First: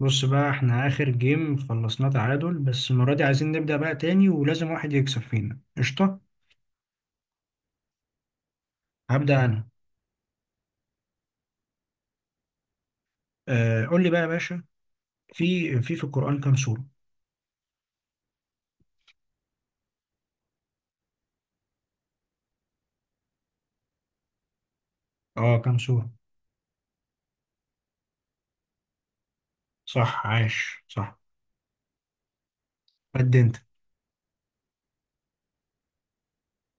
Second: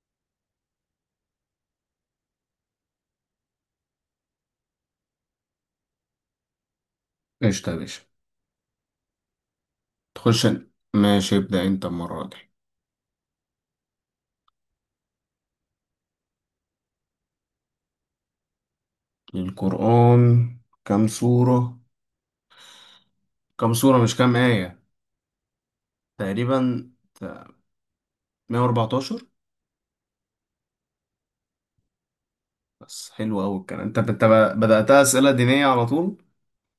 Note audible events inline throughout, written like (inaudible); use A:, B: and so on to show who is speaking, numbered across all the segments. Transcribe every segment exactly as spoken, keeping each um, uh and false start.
A: بص بقى احنا اخر جيم خلصناه تعادل، بس المرة دي عايزين نبدأ بقى تاني ولازم واحد يكسب فينا. قشطة،
B: قشطة يا باشا.
A: هبدأ انا.
B: تخش أنا. ماشي ابدأ أنت المرة دي.
A: آه قول لي بقى يا باشا. في في في القرآن كام سورة؟
B: القرآن، كم سورة؟ كم سورة مش كم آية.
A: اه كام سورة.
B: تقريبا مية واربعتاشر.
A: صح، عاش، صح.
B: بس
A: قد
B: حلو
A: انت.
B: أوي الكلام. أنت أنت بدأتها أسئلة دينية على طول.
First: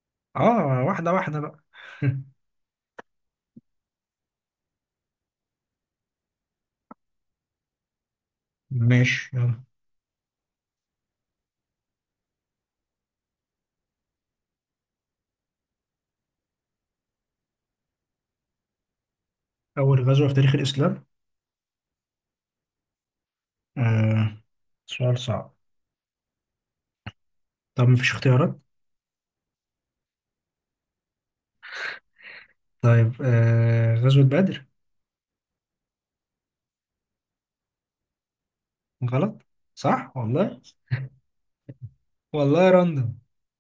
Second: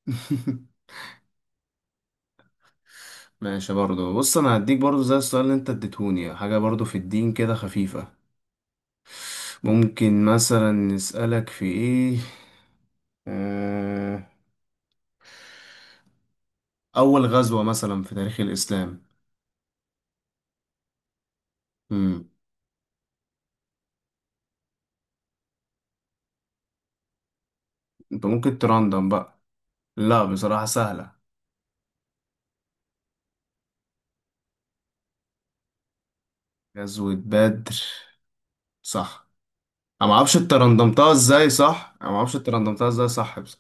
B: (laughs)
A: اه واحدة واحدة بقى.
B: ماشي برضو، بص أنا هديك برضو زي السؤال اللي أنت اديتهوني، حاجة برضو في الدين كده خفيفة.
A: ماشي يلا.
B: ممكن مثلا نسألك في إيه. آه، أول غزوة مثلا في تاريخ الإسلام.
A: اول غزوة في تاريخ الاسلام؟
B: مم.
A: آه سؤال صعب. طب مفيش
B: أنت ممكن
A: اختيارات؟
B: تراندم بقى. لا بصراحة سهلة،
A: طيب آه غزوة بدر.
B: غزوة بدر. صح.
A: غلط؟
B: انا ما
A: صح
B: اعرفش انت
A: والله.
B: رندمتها ازاي، صح انا ما اعرفش انت
A: والله
B: رندمتها ازاي،
A: راندوم.
B: صح بس.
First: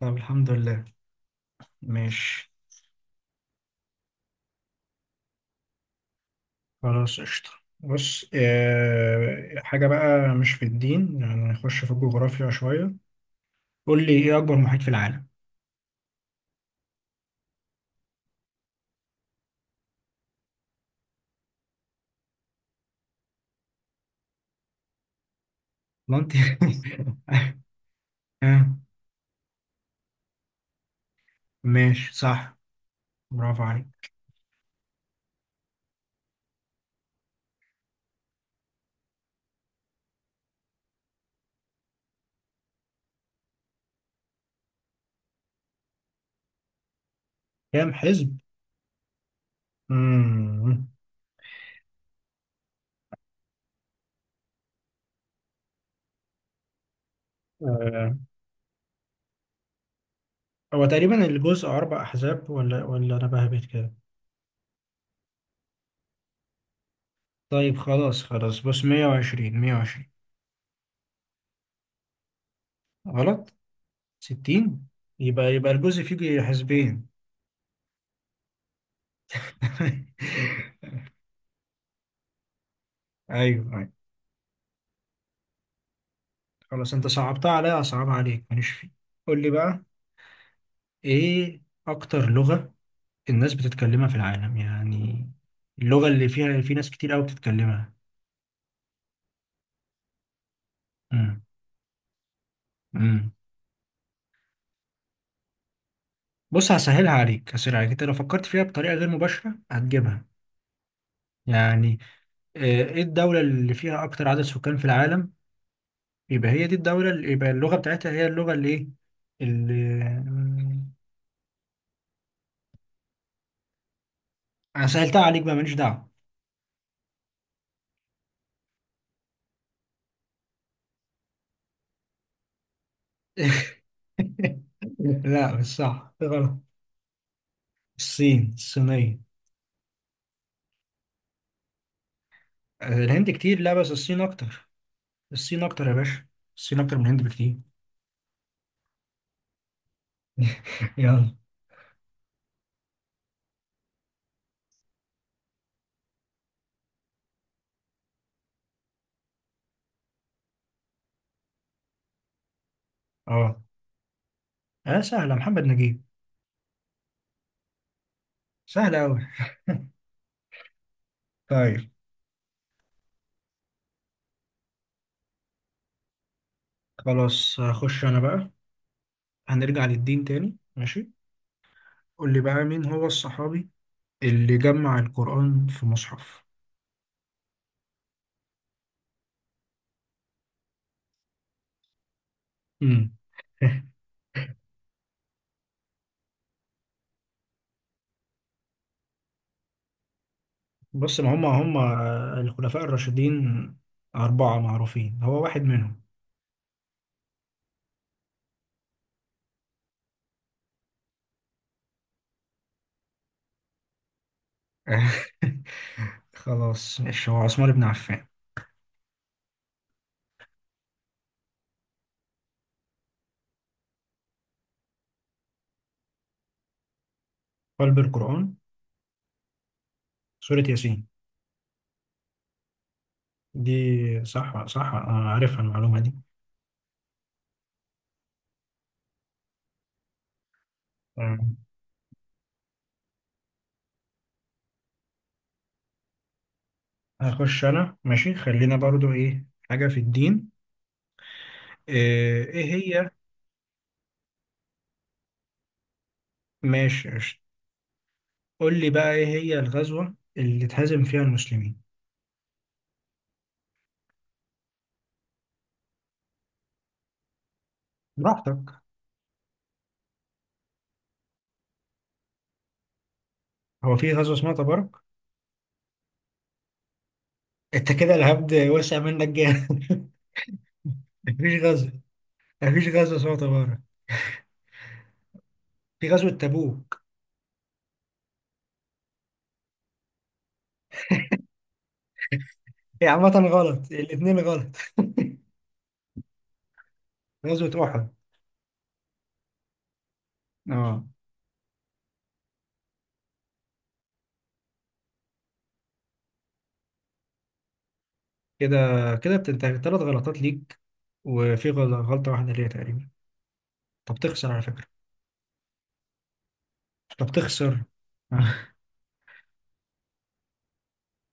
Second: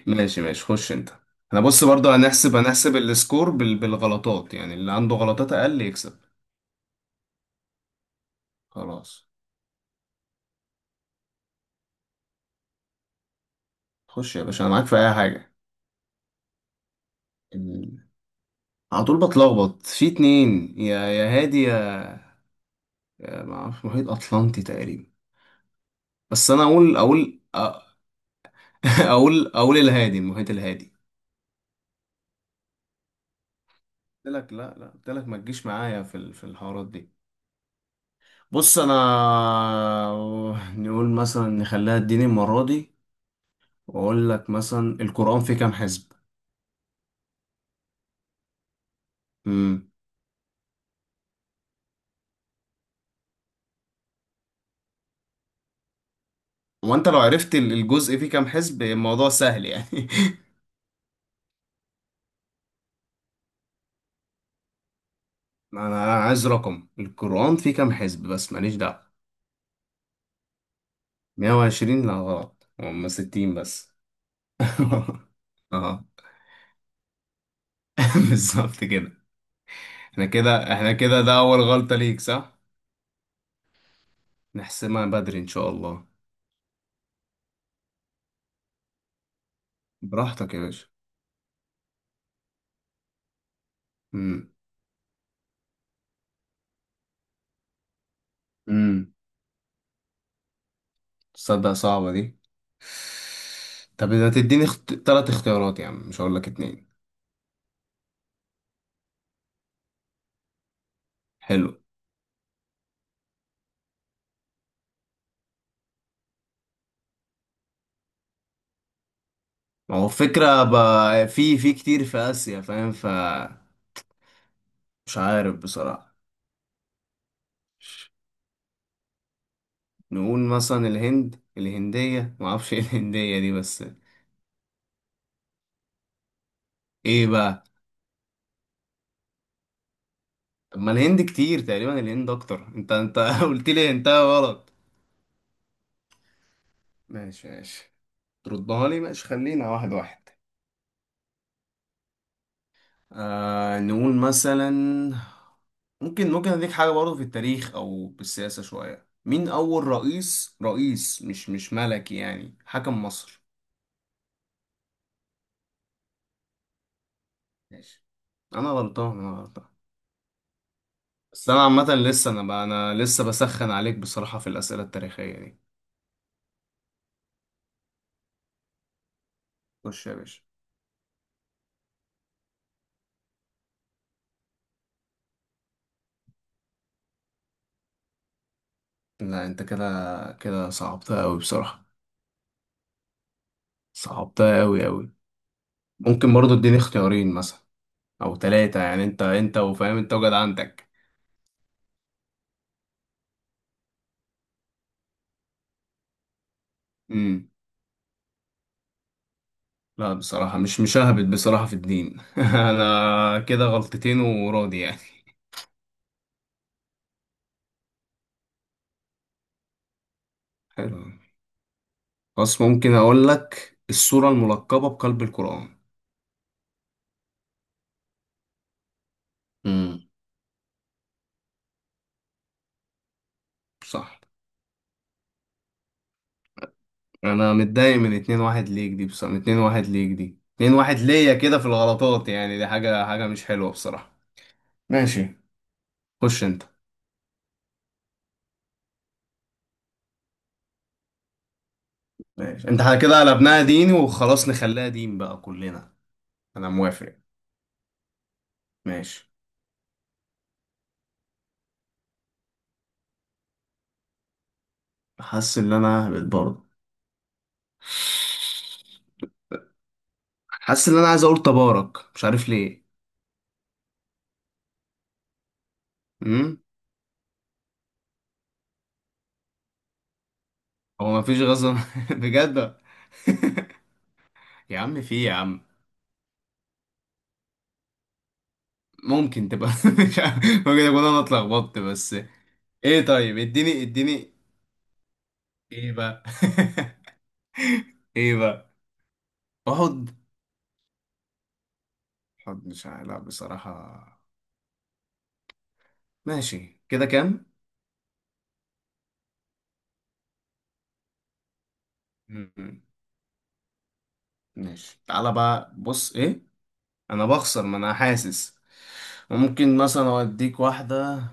A: طب
B: ماشي
A: الحمد
B: ماشي،
A: لله.
B: خش انت. انا بص برضه،
A: ماشي
B: هنحسب هنحسب السكور بال... بالغلطات، يعني اللي عنده غلطات اقل يكسب.
A: خلاص قشطة. بص،
B: خلاص،
A: آه، حاجة بقى مش في الدين، يعني نخش في الجغرافيا شوية. قول لي
B: خش
A: إيه
B: يا
A: أكبر
B: باشا انا
A: محيط
B: معاك
A: في
B: في اي
A: العالم؟
B: حاجة. ال- على طول بتلخبط في اتنين، يا يا هادي يا, يا ما اعرفش، محيط اطلنطي تقريبا.
A: ما أنت
B: بس انا اقول اقول أ-
A: (laughs) آه،
B: (laughs) اقول اقول الهادي، المحيط الهادي.
A: ماشي صح. برافو عليك.
B: قلت لك، لا لا، قلت لك ما تجيش معايا في ال- في الحوارات دي. بص انا نقول مثلا نخليها الدين المره دي، واقول لك مثلا القران فيه كام حزب.
A: كام حزب؟
B: امم.
A: مم.
B: وانت لو عرفت ال-
A: آه،
B: الجزء فيه كام حزب الموضوع سهل يعني.
A: هو تقريبا الجزء أربع أحزاب ولا ولا أنا بهبت كده.
B: (laughs) انا أنا عايز رقم، القران فيه
A: طيب
B: كام
A: خلاص
B: حزب بس
A: خلاص،
B: ماليش
A: بص
B: دعوه.
A: مية وعشرين. مية وعشرين
B: مائة وعشرين لا غلط، هم
A: غلط؟
B: ستين بس.
A: ستين.
B: (laughs)
A: يبقى يبقى الجزء
B: اه.
A: فيه حزبين.
B: (laughs) بالظبط كده.
A: (laughs) أيوه.
B: احنا كده احنا كده ده اول غلطه ليك، صح.
A: أيوه
B: نحسمها بدري ان شاء الله.
A: خلاص، انت صعبتها عليا اصعبها عليك ماليش فيه. قول لي بقى،
B: براحتك يا باشا.
A: ايه اكتر لغة الناس بتتكلمها في العالم؟ يعني اللغة اللي فيها في ناس كتير قوي بتتكلمها.
B: امم.
A: امم.
B: تصدق صعبة دي.
A: امم.
B: طب إذا تديني اخت... تلات اختيارات يا عم، مش هقول لك
A: بص
B: اتنين.
A: هسهلها عليك، هسهلها عليك، انت لو فكرت فيها بطريقة غير مباشرة هتجيبها.
B: حلو.
A: يعني آه، ايه الدولة اللي فيها اكتر عدد سكان في العالم؟ يبقى هي دي الدولة اللي يبقى اللغة بتاعتها هي اللغة اللي ايه اللي.
B: ما هو الفكرة
A: مم،
B: بقى، في في كتير في آسيا فاهم ف.
A: انا
B: مش
A: سهلتها عليك بقى
B: عارف
A: ماليش دعوة.
B: بصراحة. نقول مثلا الهند، الهندية ما اعرفش ايه الهندية دي بس.
A: (laughs) لا مش صح، غلط.
B: ايه بقى.
A: الصين، الصينية.
B: طب ما الهند كتير، تقريبا الهند اكتر. انت انت
A: الهند
B: (laughs)
A: كتير
B: قلت
A: لا، بس
B: لي انت
A: الصين اكتر.
B: غلط.
A: الصين اكتر يا باشا. الصين اكتر من الهند
B: ماشي
A: بكتير.
B: ماشي، تردها لي. ماشي خلينا واحد واحد.
A: يلا.
B: آه نقول مثلا، ممكن ممكن اديك حاجة برضه في التاريخ او بالسياسة شوية، مين اول رئيس رئيس مش مش ملكي يعني حكم مصر.
A: اه. اه سهلة، محمد نجيب.
B: ماشي. انا
A: سهلة
B: غلطان
A: اوي.
B: انا غلطان. بس انا
A: طيب
B: عامة لسه، انا بقى انا لسه بسخن عليك بصراحة في الأسئلة التاريخية دي.
A: خلاص، هخش انا بقى. هنرجع
B: خش يا
A: للدين
B: باشا.
A: تاني، ماشي. قول لي بقى، مين هو الصحابي اللي جمع القرآن في مصحف؟
B: لا انت كده، كده صعبتها قوي بصراحة.
A: امم. (laughs)
B: صعبتها قوي قوي. ممكن برضه اديني اختيارين مثلا او ثلاثة يعني، انت انت وفاهم انت وجد عندك.
A: بص ما هم هم الخلفاء الراشدين، أربعة معروفين هو واحد منهم.
B: لا بصراحة مش مشاهبت بصراحة في الدين. (laughs) أنا كده غلطتين وراضي يعني.
A: (laughs) خلاص ماشي، هو عثمان بن عفان.
B: حلو. بس ممكن أقول لك السورة الملقبة بقلب القرآن.
A: قلب القرآن؟
B: امم.
A: سورة ياسين.
B: صح.
A: دي صح صح، أنا عارفها المعلومة دي.
B: أنا متضايق من اتنين واحد ليك دي بصراحة، من اتنين واحد ليك دي اتنين واحد ليا
A: أمم.
B: كده في الغلطات، يعني دي حاجة حاجة مش حلوة بصراحة. ماشي، خش أنت.
A: هخش أنا ماشي، خلينا برضو إيه حاجة في الدين. إيه
B: ماشي
A: إيه
B: أنت
A: هي؟
B: كده قلبناها ديني، وخلاص نخليها دين بقى كلنا. أنا
A: ماشي
B: موافق.
A: قشطة. قول لي بقى،
B: ماشي.
A: إيه هي الغزوة اللي اتهزم فيها المسلمين؟
B: حاسس إن أنا هبت برضه.
A: براحتك.
B: حاسس ان انا عايز اقول تبارك، مش عارف ليه.
A: هو في غزوة اسمها تبارك؟
B: امم.
A: أنت كده الهبد وسع منك جامد.
B: هو ما
A: (laughs)
B: فيش
A: مفيش
B: غزل
A: غزوة.
B: (laughs) بجد.
A: مفيش غزوة اسمها تبارك،
B: (laughs) يا عم في يا عم.
A: في غزوة تبوك.
B: ممكن تبقى (laughs) مش عارف، ممكن اكون انا اتلخبطت بس. ايه
A: هي
B: طيب،
A: عامة
B: اديني
A: غلط،
B: اديني.
A: الاتنين غلط.
B: ايه بقى.
A: غزوة
B: (laughs)
A: أحد.
B: ايه بقى. احد.
A: أه.
B: احد مش عارف لا بصراحة. ماشي كده كام.
A: كده، كده بتنتهي تلات غلطات ليك، وفي غل- غلطة واحدة ليا
B: مم.
A: تقريبا. طب تخسر على فكرة.
B: ماشي تعالى بقى، بص ايه.
A: طب
B: انا بخسر
A: تخسر.
B: ما انا حاسس.
A: (laughs)
B: ممكن مثلا اوديك واحدة.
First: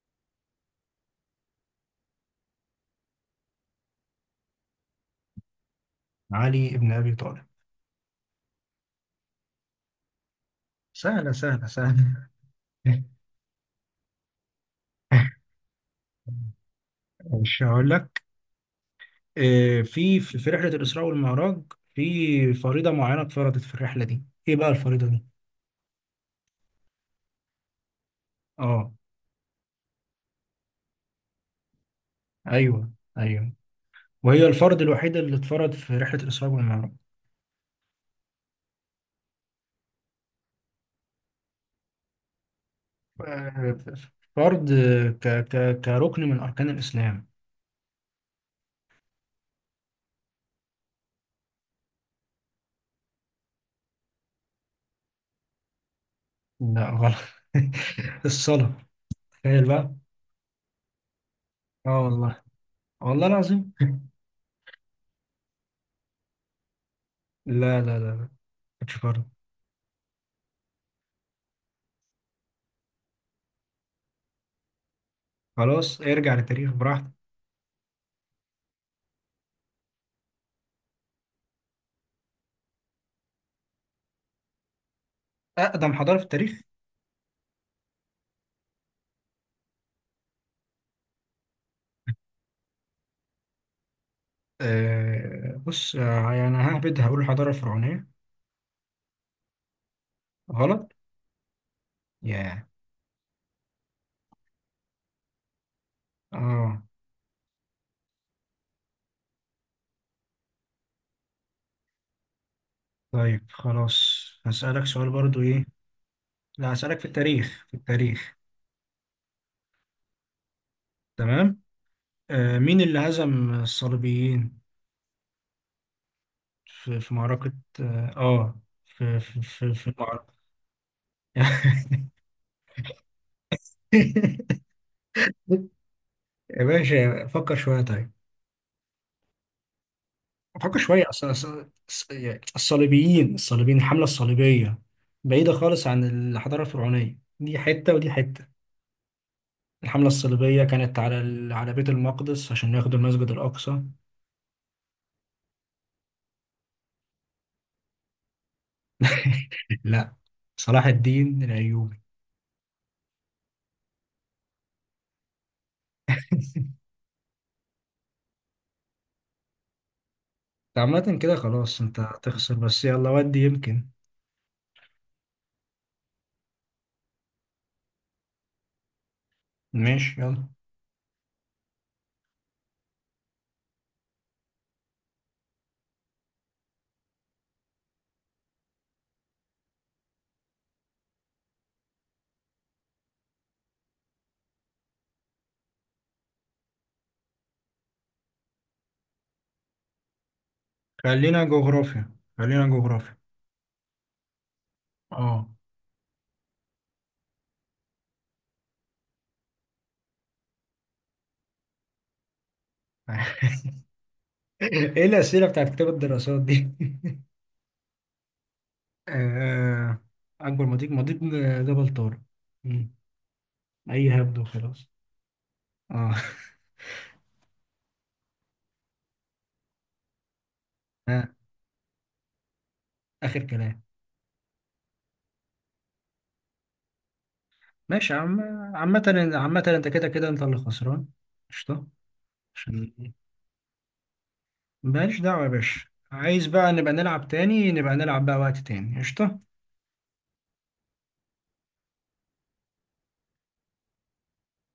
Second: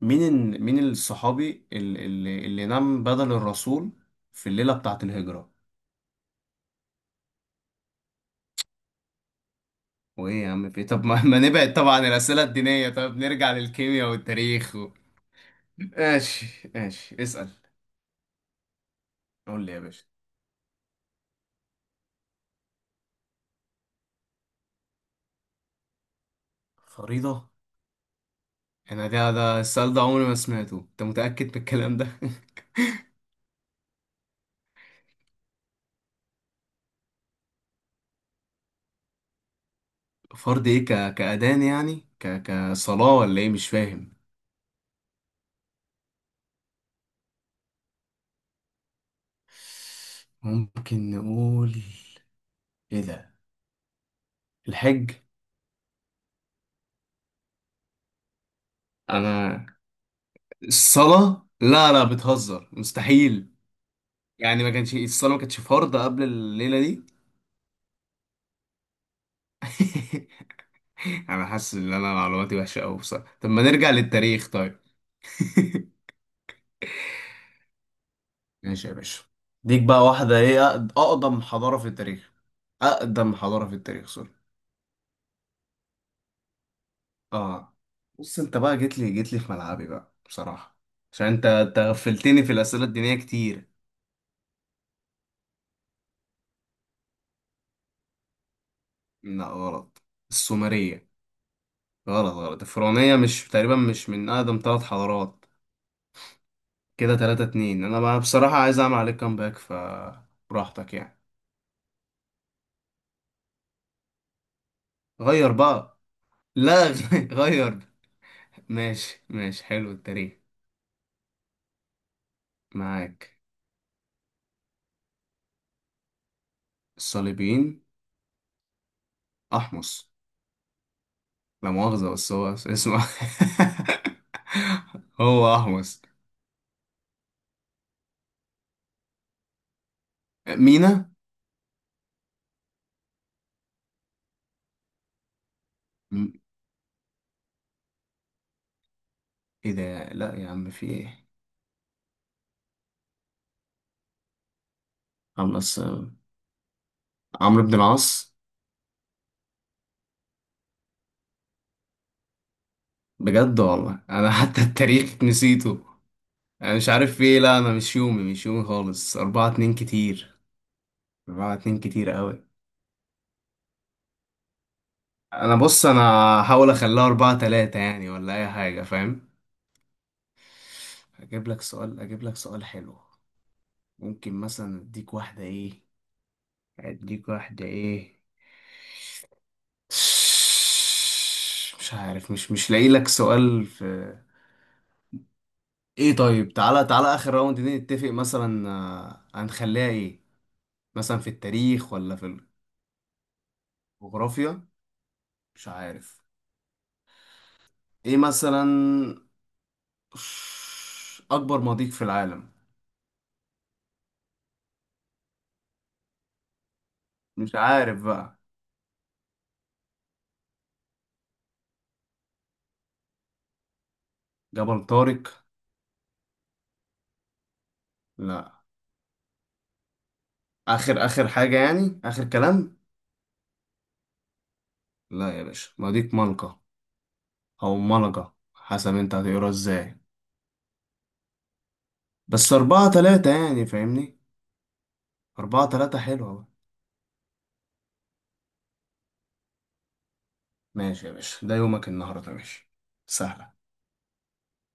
B: مين ال... مين الصحابي اللي, اللي اللي نام بدل الرسول في الليلة بتاعة الهجرة.
A: علي ابن ابي طالب.
B: وايه يا عم في إيه؟ طب ما...
A: سهلة
B: ما
A: سهلة
B: نبعد طبعا عن
A: سهلة.
B: الأسئلة الدينية، طب نرجع للكيمياء والتاريخ و...
A: (laughs)
B: ماشي ماشي اسأل.
A: مش هقول لك.
B: قول لي يا
A: آه،
B: باشا.
A: في في في رحله الاسراء والمعراج في فريضه معينه اتفرضت في الرحله دي، ايه بقى الفريضه دي؟
B: فريضة.
A: اه.
B: انا ده ده السؤال ده عمري ما سمعته، انت متأكد من الكلام ده. (laughs)
A: ايوه. ايوه، وهي الفرض الوحيد اللي اتفرض في رحله الاسراء والمعراج.
B: فرض ايه، ك... كأذان يعني ك... كصلاة ولا ايه مش
A: آه،
B: فاهم.
A: فرض آه، ك ك كركن من اركان الاسلام.
B: ممكن نقول ايه ده، الحج.
A: لا غلط. (laughs) الصلاه. تخيل
B: انا
A: بقى.
B: الصلاة؟ لا
A: اه
B: لا
A: والله.
B: بتهزر
A: والله
B: مستحيل.
A: العظيم.
B: يعني ما كانش الصلاة ما كانتش فرض قبل الليلة دي.
A: لا لا لا لا، مش فرض.
B: (laughs) انا حاسس ان انا معلوماتي وحشة قوي بصراحة، طب ما نرجع للتاريخ طيب.
A: خلاص
B: (laughs)
A: ارجع للتاريخ براحتك.
B: ماشي يا باشا. ديك بقى واحدة ايه، أقد- اقدم حضارة في التاريخ، اقدم حضارة في التاريخ، سوري.
A: أقدم حضارة في التاريخ؟
B: اه. بص انت بقى جيت لي جيت لي في ملعبي بقى بصراحة، عشان انت أنت غفلتني في الأسئلة الدينية كتير.
A: أه بص آه، يعني ههبد هقول الحضارة الفرعونية.
B: لا غلط.
A: غلط؟
B: السومرية. غلط. غلط
A: ياه.
B: الفرعونية مش تقريبا مش من اقدم ثلاث حضارات.
A: اه.
B: كده تلاتة اتنين، انا بقى بصراحة عايز اعمل عليك كامباك فبراحتك يعني.
A: طيب خلاص هسألك سؤال برضو،
B: غير
A: إيه.
B: بقى.
A: لا
B: لا. (laughs)
A: هسألك في التاريخ، في
B: غير.
A: التاريخ.
B: ماشي ماشي، حلو التاريخ.
A: تمام. أه مين اللي
B: معاك.
A: هزم الصليبيين في، في معركة؟
B: الصليبيين.
A: اه آه، في في في, في
B: احمس،
A: المعركة.
B: لا مؤاخذة بس هو اسمه.
A: (laughs)
B: (laughs) هو احمس.
A: يا باشا فكر شوية طيب. فكر شوية،
B: مينا.
A: أص- أص- أص- يعني الصليبيين، الصليبيين، الحملة الصليبية بعيدة خالص عن
B: م-.
A: الحضارة الفرعونية. دي حتة ودي حتة.
B: ايه ده،
A: الحملة
B: لا يا
A: الصليبية
B: عم في
A: كانت على
B: ايه.
A: ال- على بيت المقدس عشان ياخدوا المسجد الأقصى.
B: عمرو بس، عمرو بن العاص.
A: (laughs) لا، صلاح الدين الأيوبي.
B: بجد والله انا حتى التاريخ نسيته. انا مش عارف في ايه، لا انا مش يومي مش يومي خالص، اربعة اتنين كتير.
A: عامة كده
B: أربعة
A: خلاص
B: اتنين
A: أنت
B: كتير قوي.
A: هتخسر، بس يلا ودي يمكن.
B: أنا بص أنا هحاول أخليها أربعة تلاتة يعني ولا أي حاجة فاهم.
A: ماشي يلا.
B: أجيب لك سؤال أجيب لك سؤال حلو. ممكن مثلا أديك واحدة إيه أديك واحدة إيه. مش عارف، مش مش لاقي لك سؤال في. إيه طيب، تعالى تعالى آخر راوند دي نتفق مثلا، آه، هنخليها إيه مثلا، في
A: خلينا
B: التاريخ
A: جغرافيا،
B: ولا في
A: خلينا جغرافيا.
B: الجغرافيا.
A: اه.
B: مش عارف. إيه مثلا. (sighs) أكبر مضيق في العالم.
A: (laughs) ايه الأسئلة بتاعت كتاب الدراسات دي؟ (laughs)
B: مش عارف بقى.
A: آه، أكبر مضيق، مضيق جبل طارق. مم. أي هبد
B: جبل
A: وخلاص.
B: طارق.
A: آه.
B: لا. اخر
A: (laughs)
B: اخر
A: آه،
B: حاجه يعني اخر كلام.
A: آخر كلام.
B: لا يا باشا مضيق ملقا، او
A: ماشي يا
B: ملقا
A: عم.
B: حسب انت
A: عامة
B: هتقرا
A: عامة أنت
B: ازاي.
A: كده كده أنت اللي خسران. قشطة.
B: بس اربعة
A: عشان
B: تلاتة يعني فاهمني.
A: ماليش دعوة يا
B: اربعة
A: باشا.
B: تلاتة حلوة بقى.
A: عايز بقى نبقى نلعب تاني، نبقى نلعب بقى وقت تاني. قشطة.
B: ماشي يا باشا ده يومك النهاردة ماشي. سهلة